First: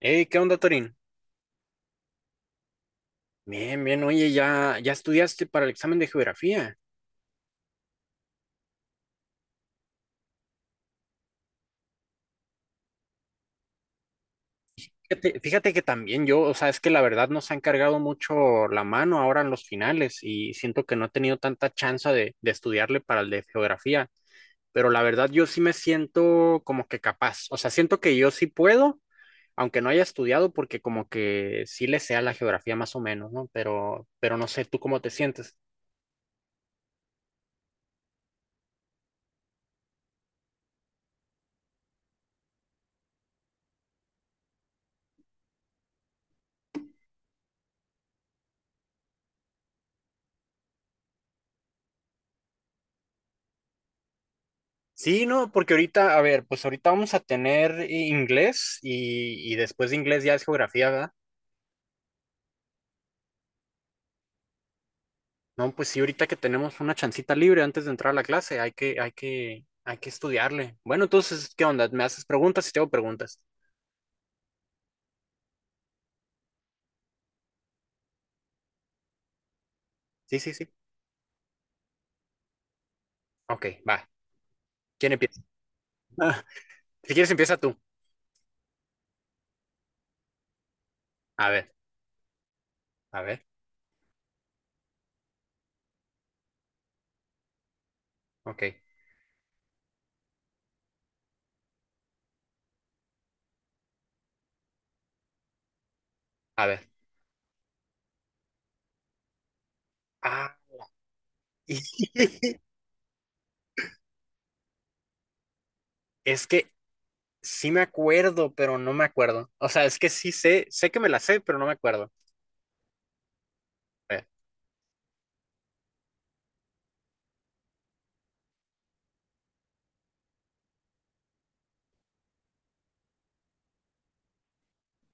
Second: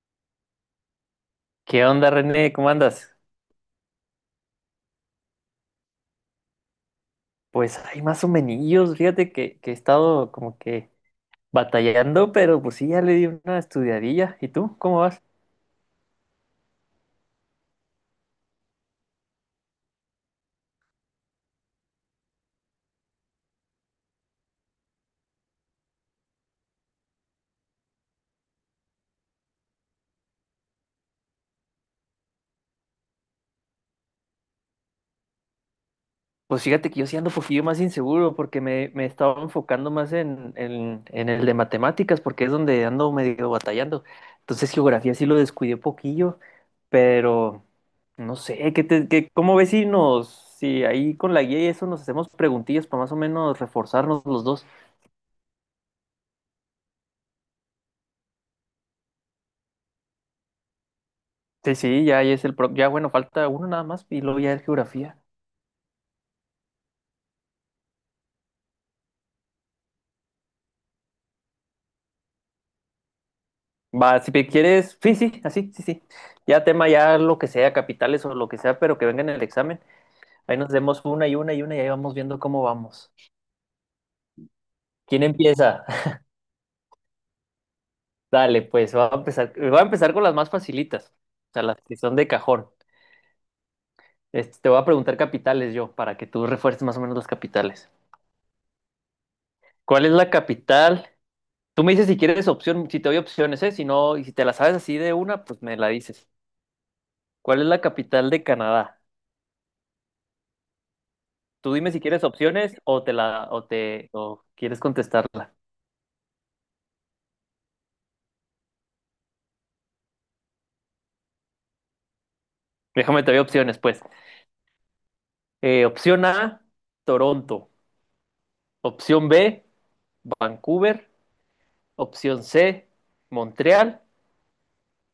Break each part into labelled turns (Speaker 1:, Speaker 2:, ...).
Speaker 1: Hey, ¿qué onda, Torín?
Speaker 2: ¿Qué onda, René? ¿Cómo andas?
Speaker 1: Bien, bien, oye, ya estudiaste para el examen de geografía.
Speaker 2: Pues hay más o menos, fíjate que he estado como que batallando, pero pues sí, ya le di una estudiadilla. ¿Y tú? ¿Cómo vas?
Speaker 1: Fíjate que también yo, o sea, es que la verdad nos han cargado mucho la mano ahora en los finales y siento que no he tenido tanta chance de estudiarle para el de geografía, pero la verdad yo sí me siento como que capaz, o sea, siento que yo sí puedo, aunque no haya estudiado, porque como que sí le sea la geografía más o menos, ¿no? Pero no sé, ¿tú cómo te sientes?
Speaker 2: Pues fíjate que yo sí ando un poquillo más inseguro porque me estaba enfocando más en el de matemáticas porque es donde ando medio batallando. Entonces geografía sí lo descuidé poquillo, pero no sé, ¿ cómo ves si ahí con la guía y eso nos hacemos preguntillas para más o menos reforzarnos los dos?
Speaker 1: Sí, no, porque ahorita, a ver, pues ahorita vamos a tener inglés y después de inglés ya es geografía, ¿verdad?
Speaker 2: Sí, sí, ya ahí es el pro. Ya bueno, falta uno nada más y luego ya es geografía.
Speaker 1: No, pues sí, ahorita que tenemos una chancita libre antes de entrar a la clase, hay que estudiarle. Bueno, entonces, ¿qué onda? ¿Me haces preguntas y te hago preguntas?
Speaker 2: Va, si te quieres, sí, sí, así, sí, sí. Ya tema, ya lo que sea, capitales o lo que sea, pero que venga en el examen.
Speaker 1: Sí, sí,
Speaker 2: Ahí
Speaker 1: sí.
Speaker 2: nos demos una y una y una y ahí vamos viendo cómo vamos.
Speaker 1: Ok, va. ¿Quién
Speaker 2: ¿Quién
Speaker 1: empieza?
Speaker 2: empieza?
Speaker 1: Si quieres, empieza tú.
Speaker 2: Dale, pues va a empezar con las más facilitas,
Speaker 1: A
Speaker 2: o sea,
Speaker 1: ver,
Speaker 2: las que son de cajón.
Speaker 1: a ver,
Speaker 2: Te voy a preguntar capitales yo, para que tú refuerces más o menos las capitales.
Speaker 1: ok,
Speaker 2: ¿Cuál es la capital? Tú me dices si quieres opción, si te doy opciones, ¿eh? Si no, y si te la sabes así de una, pues me la dices.
Speaker 1: a ver.
Speaker 2: ¿Cuál es la capital de Canadá?
Speaker 1: Ah,
Speaker 2: Tú dime si quieres opciones o te la o te o quieres contestarla.
Speaker 1: es que sí me acuerdo, pero no me acuerdo. O sea, es que sí sé, sé que me la sé, pero no me acuerdo.
Speaker 2: Déjame te doy opciones, pues.
Speaker 1: A ver,
Speaker 2: Opción A, Toronto. Opción B, Vancouver. Opción C, Montreal.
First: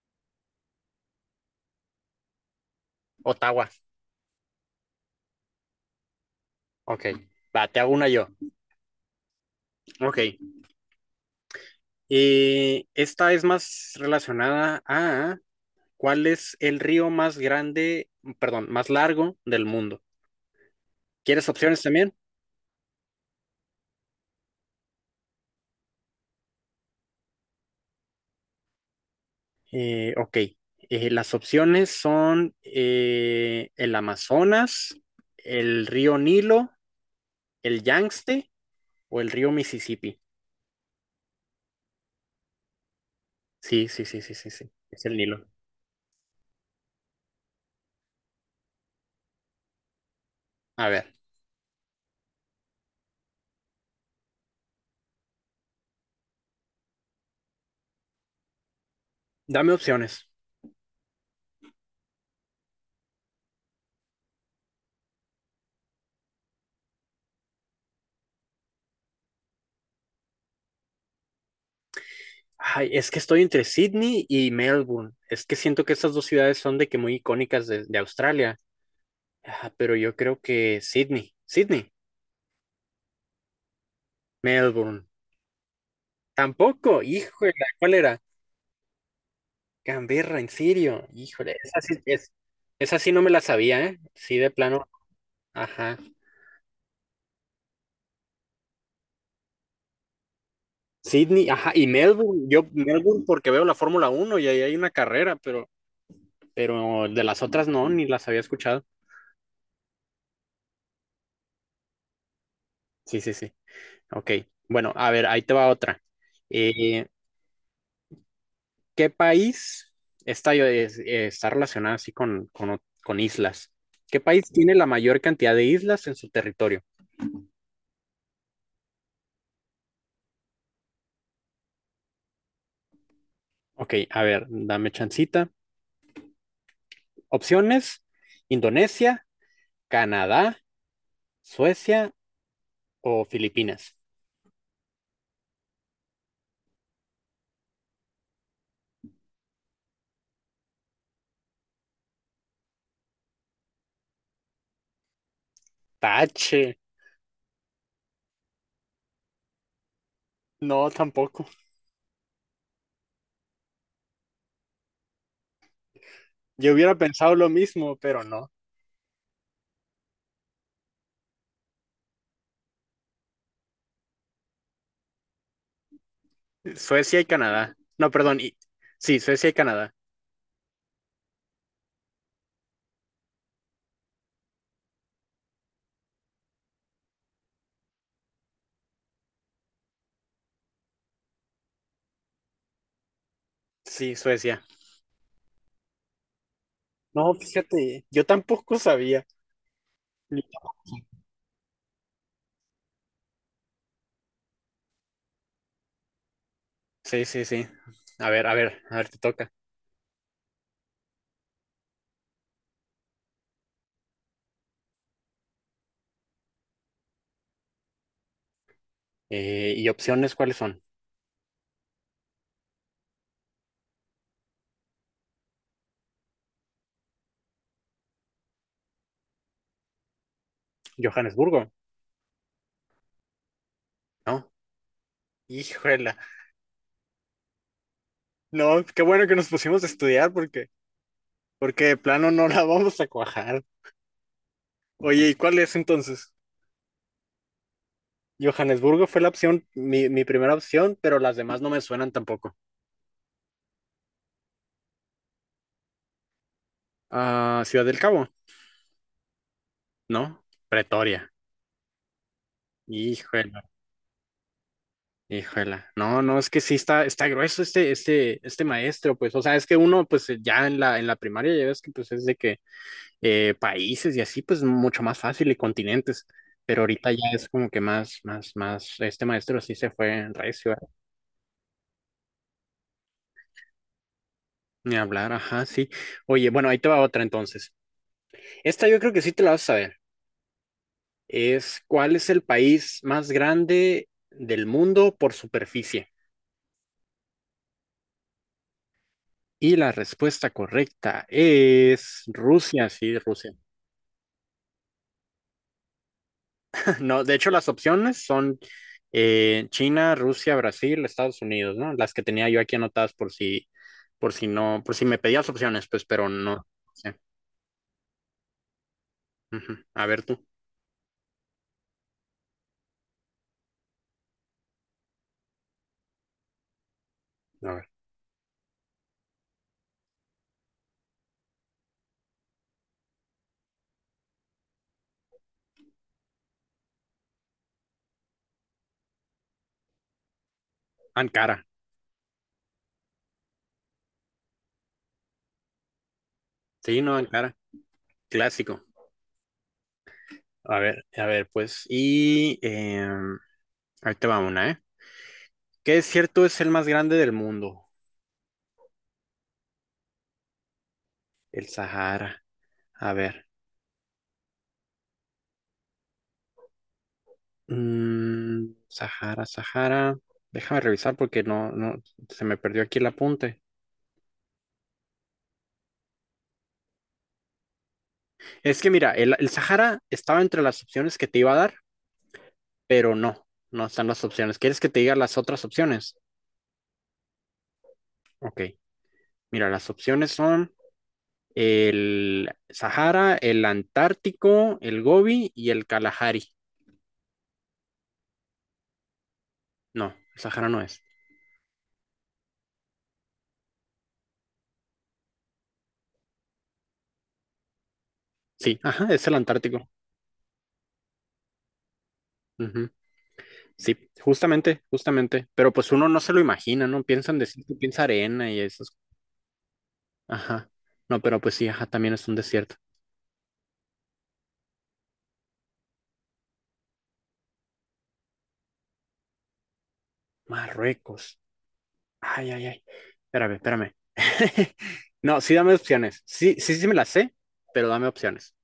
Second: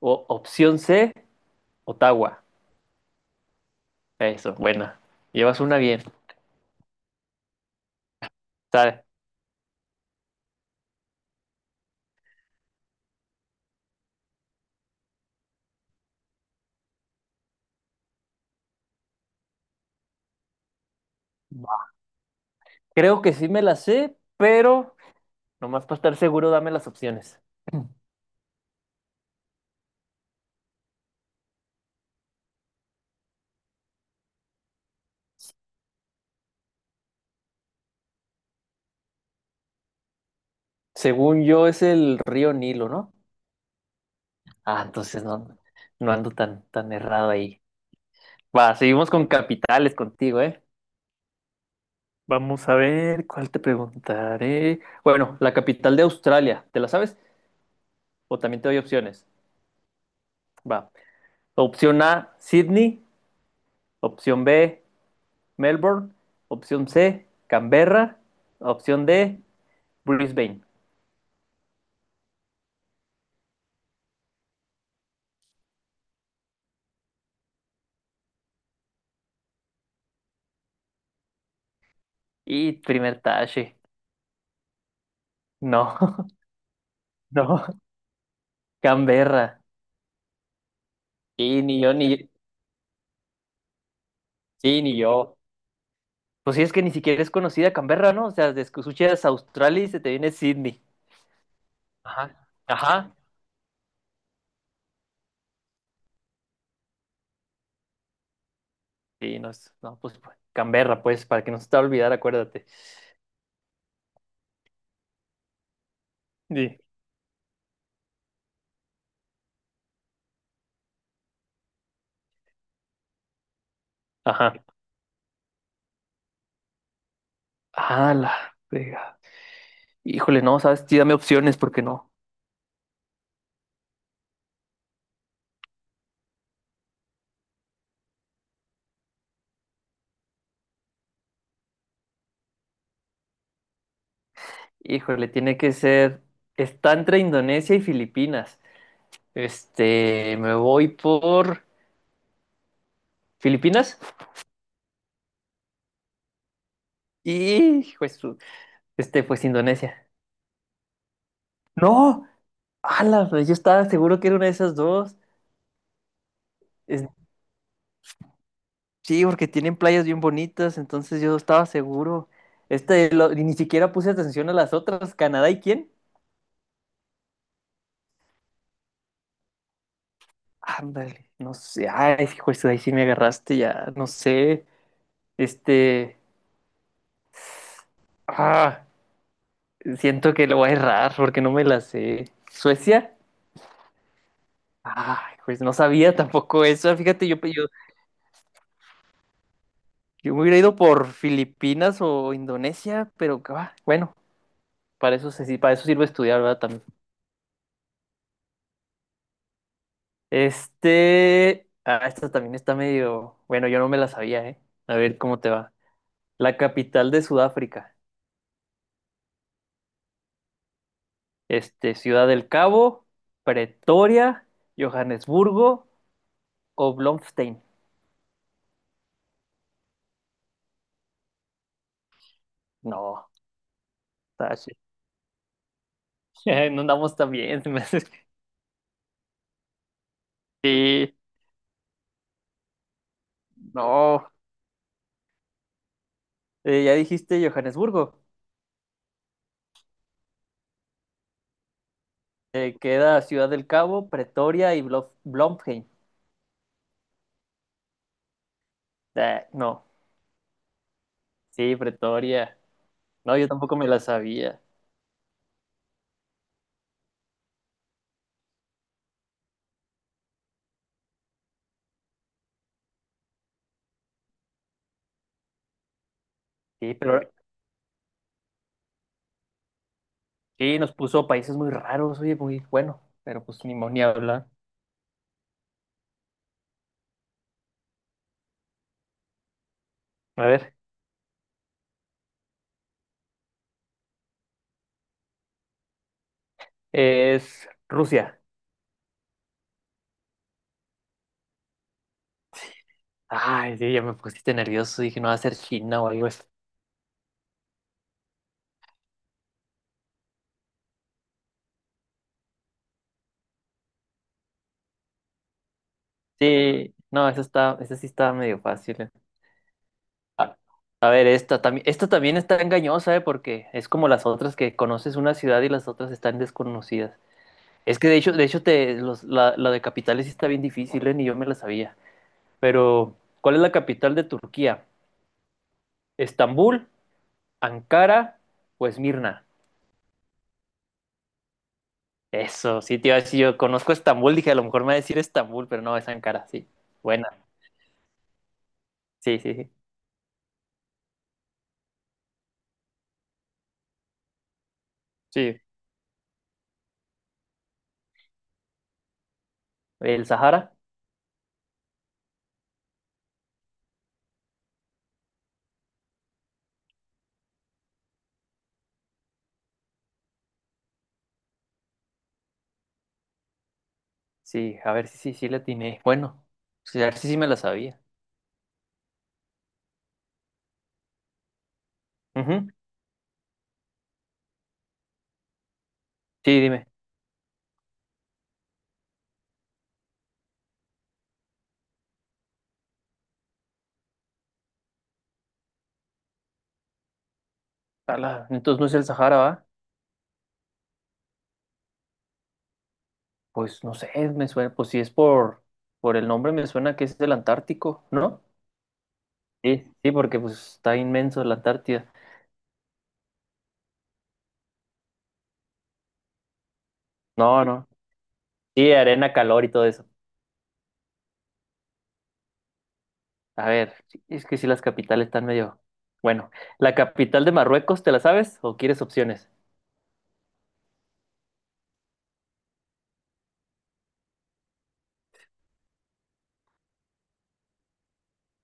Speaker 2: O opción C, Ottawa.
Speaker 1: Ottawa.
Speaker 2: Eso, buena. Llevas una bien.
Speaker 1: Ok, va, te hago una yo.
Speaker 2: ¿Sabe?
Speaker 1: Ok, y esta es más relacionada a cuál es el río más grande, perdón, más largo del mundo. ¿Quieres opciones también?
Speaker 2: Creo que sí me la sé, pero nomás para estar seguro, dame las opciones.
Speaker 1: Ok, las opciones son el Amazonas, el río Nilo, el Yangtze o el río Mississippi.
Speaker 2: Según yo, es el río Nilo, ¿no?
Speaker 1: Sí, sí, sí, sí, sí, sí,
Speaker 2: Ah,
Speaker 1: es el
Speaker 2: entonces
Speaker 1: Nilo.
Speaker 2: no, no ando tan errado ahí. Va, seguimos con capitales contigo, ¿eh?
Speaker 1: A ver,
Speaker 2: Vamos a ver, ¿cuál te preguntaré? Bueno, la capital de Australia, ¿te la sabes? O también te doy opciones.
Speaker 1: dame opciones.
Speaker 2: Va. Opción A, Sydney. Opción B, Melbourne. Opción C, Canberra. Opción D, Brisbane.
Speaker 1: Ay, es que estoy entre Sydney y Melbourne. Es que siento que estas dos ciudades son de que muy icónicas de Australia. Ah, pero yo creo que Sydney,
Speaker 2: Y primer tache.
Speaker 1: Melbourne.
Speaker 2: No,
Speaker 1: Tampoco, híjole,
Speaker 2: no,
Speaker 1: ¿cuál era?
Speaker 2: Canberra.
Speaker 1: Canberra, en serio, híjole,
Speaker 2: Y
Speaker 1: esa
Speaker 2: ni yo,
Speaker 1: sí,
Speaker 2: ni,
Speaker 1: es, esa sí no me la sabía, ¿eh? Sí, de
Speaker 2: sí,
Speaker 1: plano,
Speaker 2: ni yo.
Speaker 1: ajá.
Speaker 2: Pues sí, es que ni siquiera es conocida Canberra, ¿no? O sea, desde que escuchas Australia y se te viene Sydney.
Speaker 1: Sydney, ajá, y Melbourne,
Speaker 2: Ajá,
Speaker 1: yo
Speaker 2: ajá.
Speaker 1: Melbourne porque veo la Fórmula Uno y ahí hay una carrera, pero de las otras no, ni las había escuchado.
Speaker 2: Sí, no, no, pues, Canberra, pues, para que no se te va a olvidar, acuérdate.
Speaker 1: Sí, sí, sí, ok. Bueno, a ver, ahí te va otra.
Speaker 2: Sí,
Speaker 1: Eh, ¿Qué país está, está relacionado así con, con islas? ¿Qué país
Speaker 2: ajá.
Speaker 1: tiene la mayor cantidad de islas en su territorio?
Speaker 2: Ah, la frega. Híjole, no, sabes, sí, dame opciones, porque no.
Speaker 1: Ok, a ver, dame chancita. Opciones: Indonesia, Canadá, Suecia o Filipinas.
Speaker 2: Híjole, tiene que ser. Está entre Indonesia y Filipinas. Me voy por Filipinas
Speaker 1: Tache,
Speaker 2: y pues, pues Indonesia.
Speaker 1: no, tampoco.
Speaker 2: No, ala, yo estaba seguro que era una de esas dos.
Speaker 1: Yo hubiera pensado lo mismo, pero no.
Speaker 2: Sí, porque tienen playas bien bonitas, entonces yo estaba seguro. Y ni siquiera puse atención a las otras. ¿Canadá y quién?
Speaker 1: Suecia y Canadá. No, perdón. Sí, Suecia y Canadá.
Speaker 2: Ándale, no sé. Ay, hijo, eso ahí sí me agarraste ya. No sé. Este. Ah, siento que lo voy a errar porque no me la sé. ¿Suecia?
Speaker 1: Sí, Suecia.
Speaker 2: Ay, pues no sabía tampoco eso. Fíjate,
Speaker 1: No, fíjate, yo tampoco sabía.
Speaker 2: yo me hubiera ido por Filipinas o Indonesia, pero bueno, para eso, para eso sirve estudiar, ¿verdad? También.
Speaker 1: Sí, sí, sí. A ver, a ver, a ver, te toca.
Speaker 2: Esta también está medio, bueno, yo no me la sabía, ¿eh? A ver cómo te va. La capital de Sudáfrica.
Speaker 1: ¿Y opciones cuáles son?
Speaker 2: Ciudad del Cabo, Pretoria, Johannesburgo o Bloemfontein.
Speaker 1: Johannesburgo,
Speaker 2: No,
Speaker 1: ¿no?
Speaker 2: está
Speaker 1: Híjola.
Speaker 2: no andamos tan bien. Se me hace que-
Speaker 1: No, qué bueno que nos pusimos a estudiar porque,
Speaker 2: Sí,
Speaker 1: porque de plano no la vamos a cuajar.
Speaker 2: no.
Speaker 1: Oye, ¿y cuál es entonces?
Speaker 2: Ya dijiste Johannesburgo.
Speaker 1: Johannesburgo fue la opción, mi primera opción, pero las demás no me suenan tampoco.
Speaker 2: Queda Ciudad del Cabo, Pretoria y Bloemfontein.
Speaker 1: Ah, Ciudad del Cabo,
Speaker 2: Ah, no,
Speaker 1: ¿no? Pretoria.
Speaker 2: sí, Pretoria. No, yo
Speaker 1: Híjola,
Speaker 2: tampoco me la sabía.
Speaker 1: híjola. No, no, es que sí está, está grueso este maestro, pues. O sea, es que uno, pues, ya en la primaria, ya ves que pues es de que países y así, pues mucho más fácil y continentes. Pero
Speaker 2: Sí,
Speaker 1: ahorita ya
Speaker 2: pero.
Speaker 1: es como que más, este maestro sí se fue en recio, ¿eh?
Speaker 2: Sí, nos puso países muy raros, oye, muy bueno, pero pues ni hablar.
Speaker 1: Ni hablar, ajá, sí. Oye, bueno, ahí te va otra entonces. Esta yo creo que sí te la vas a saber.
Speaker 2: A ver,
Speaker 1: Es ¿cuál es el país más grande del mundo por superficie?
Speaker 2: es Rusia.
Speaker 1: Y la respuesta correcta es Rusia, sí, Rusia.
Speaker 2: Ay, sí, ya me pusiste nervioso, dije, no va a ser China o algo así.
Speaker 1: No, de hecho las opciones son China, Rusia, Brasil, Estados Unidos, ¿no? Las que tenía yo aquí anotadas por si no, por si me pedías opciones, pues, pero no.
Speaker 2: Sí,
Speaker 1: Sé.
Speaker 2: no, esa sí estaba medio fácil.
Speaker 1: Ujú. A ver tú.
Speaker 2: A, a ver, esta también está engañosa, ¿eh? Porque es como las otras que conoces una ciudad y las otras están desconocidas.
Speaker 1: A ver.
Speaker 2: Es que de hecho la de capitales sí está bien difícil, ¿eh? Ni yo me la sabía. Pero, ¿cuál es la capital de Turquía? ¿Estambul, Ankara o Esmirna?
Speaker 1: Ankara.
Speaker 2: Eso, sí, te iba a decir, yo conozco Estambul, dije, a lo mejor me va a decir Estambul, pero no, es Ankara, sí.
Speaker 1: Sí, no,
Speaker 2: Buena,
Speaker 1: Ankara. Clásico.
Speaker 2: sí, sí, sí.
Speaker 1: A ver, pues. Y ahí te va una, ¿eh?
Speaker 2: Sí,
Speaker 1: ¿Qué desierto es el más grande del mundo?
Speaker 2: ¿el Sahara?
Speaker 1: El Sahara. A ver. Mm, Sahara, Sahara. Déjame revisar porque no, no, se me perdió aquí el apunte.
Speaker 2: Sí, a ver si sí le atiné. Bueno, sí, a ver si sí me la sabía.
Speaker 1: Es que mira, el Sahara estaba entre las opciones que te iba a dar,
Speaker 2: Ujú.
Speaker 1: pero no, no están las opciones. ¿Quieres que te diga las otras opciones?
Speaker 2: Sí, dime.
Speaker 1: Ok, mira, las opciones son el Sahara, el Antártico, el Gobi y el Kalahari.
Speaker 2: Ala, entonces no es el Sahara, ¿va?
Speaker 1: No, el Sahara no es.
Speaker 2: Pues no sé, me suena, pues si es por el nombre me suena que es el Antártico, ¿no?
Speaker 1: Sí, ajá, es el
Speaker 2: Sí,
Speaker 1: Antártico.
Speaker 2: sí, porque pues está inmenso la Antártida.
Speaker 1: Ujú, sí, justamente, justamente. Pero pues uno no se lo imagina, ¿no? Piensa en
Speaker 2: No,
Speaker 1: desierto,
Speaker 2: no.
Speaker 1: piensa arena y
Speaker 2: Sí,
Speaker 1: esas.
Speaker 2: arena, calor y todo eso.
Speaker 1: Ajá. No, pero pues sí, ajá, también es un desierto.
Speaker 2: A ver, es que si las capitales están medio... Bueno, ¿la capital de Marruecos te la sabes o quieres opciones?
Speaker 1: Marruecos. Ay, ay, ay. Espérame, espérame. No, sí dame opciones. Sí, sí, sí me las sé, pero dame opciones.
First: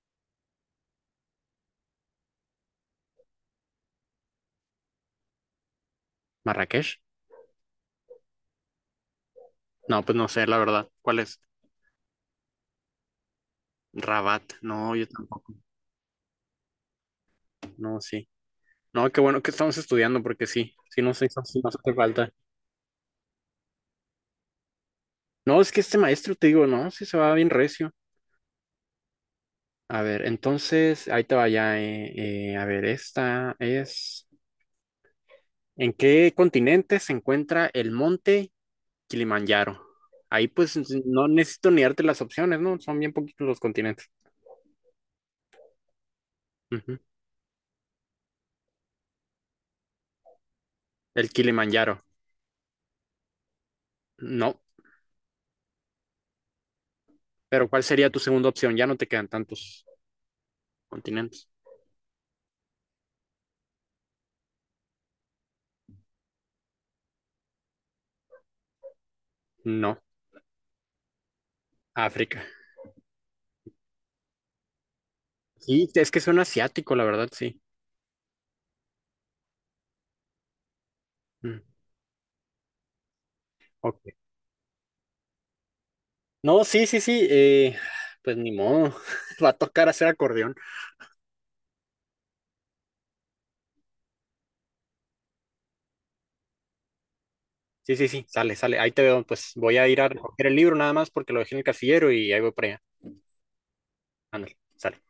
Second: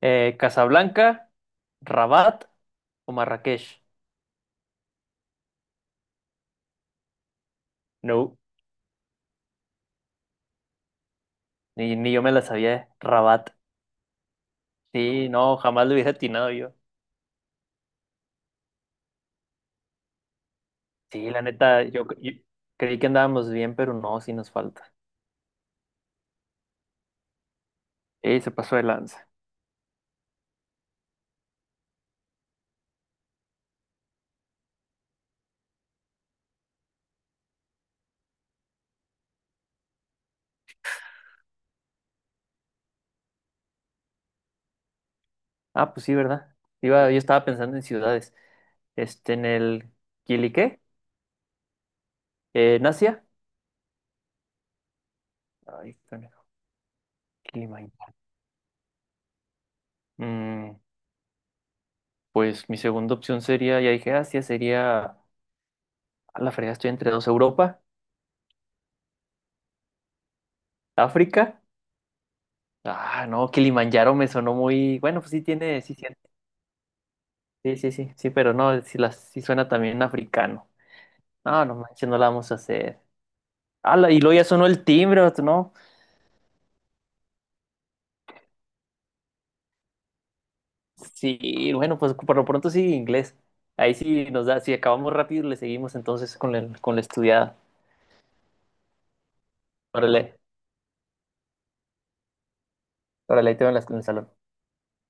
Speaker 2: ¿Casablanca, Rabat o Marrakech?
Speaker 1: ¿Marrakech?
Speaker 2: No,
Speaker 1: No, pues no sé, la verdad. ¿Cuál es?
Speaker 2: ni yo me la sabía. Rabat.
Speaker 1: Rabat. No, yo
Speaker 2: Sí,
Speaker 1: tampoco.
Speaker 2: no, jamás lo hubiera atinado yo.
Speaker 1: No, sí. No, qué bueno que estamos estudiando, porque sí, sí no sé,
Speaker 2: Sí, la
Speaker 1: sí nos
Speaker 2: neta,
Speaker 1: hace
Speaker 2: yo
Speaker 1: falta.
Speaker 2: creí que andábamos bien, pero no, sí nos falta.
Speaker 1: No, es que este maestro, te digo, no, sí se va bien recio.
Speaker 2: Sí, se pasó de lanza.
Speaker 1: A ver, entonces, ahí te vaya. A ver, esta es... ¿En qué continente se encuentra el monte Kilimanjaro? Ahí pues no necesito ni darte las opciones, ¿no? Son bien poquitos los continentes.
Speaker 2: Ah, pues sí, ¿verdad?
Speaker 1: Ujú.
Speaker 2: Yo estaba pensando en ciudades. En el... ¿Quiliqué?
Speaker 1: El Kilimanjaro.
Speaker 2: ¿En Asia?
Speaker 1: No.
Speaker 2: Ay, conejo,
Speaker 1: Pero ¿cuál sería
Speaker 2: Kilimanjaro.
Speaker 1: tu segunda opción? Ya no te quedan tantos
Speaker 2: Mm,
Speaker 1: continentes.
Speaker 2: Pues mi segunda opción sería, ya dije Asia, sería, a la fregada estoy entre dos, Europa,
Speaker 1: No.
Speaker 2: África.
Speaker 1: África.
Speaker 2: Ah, no, Kilimanjaro me sonó muy, bueno, pues sí tiene,
Speaker 1: Sí,
Speaker 2: sí, sí,
Speaker 1: es que suena asiático, la verdad, sí.
Speaker 2: sí, sí, sí, sí, pero no, sí suena también africano.
Speaker 1: Mm,
Speaker 2: No, no manches, no la vamos a hacer. Ah,
Speaker 1: ok.
Speaker 2: y luego ya sonó el timbre, vato, ¿no?
Speaker 1: No, sí, sí, sí. Pues ni modo. Va a tocar hacer acordeón.
Speaker 2: Sí, bueno, pues por lo pronto sí, inglés. Ahí sí nos da, si acabamos rápido, le seguimos entonces con con la estudiada.
Speaker 1: Sí, sí, sí. Sale, sale. Ahí te veo. Pues voy a ir a
Speaker 2: Órale,
Speaker 1: recoger el libro nada más porque lo dejé en el casillero y ahí voy para allá.
Speaker 2: órale, ahí te veo en en el salón.
Speaker 1: Ándale, sale.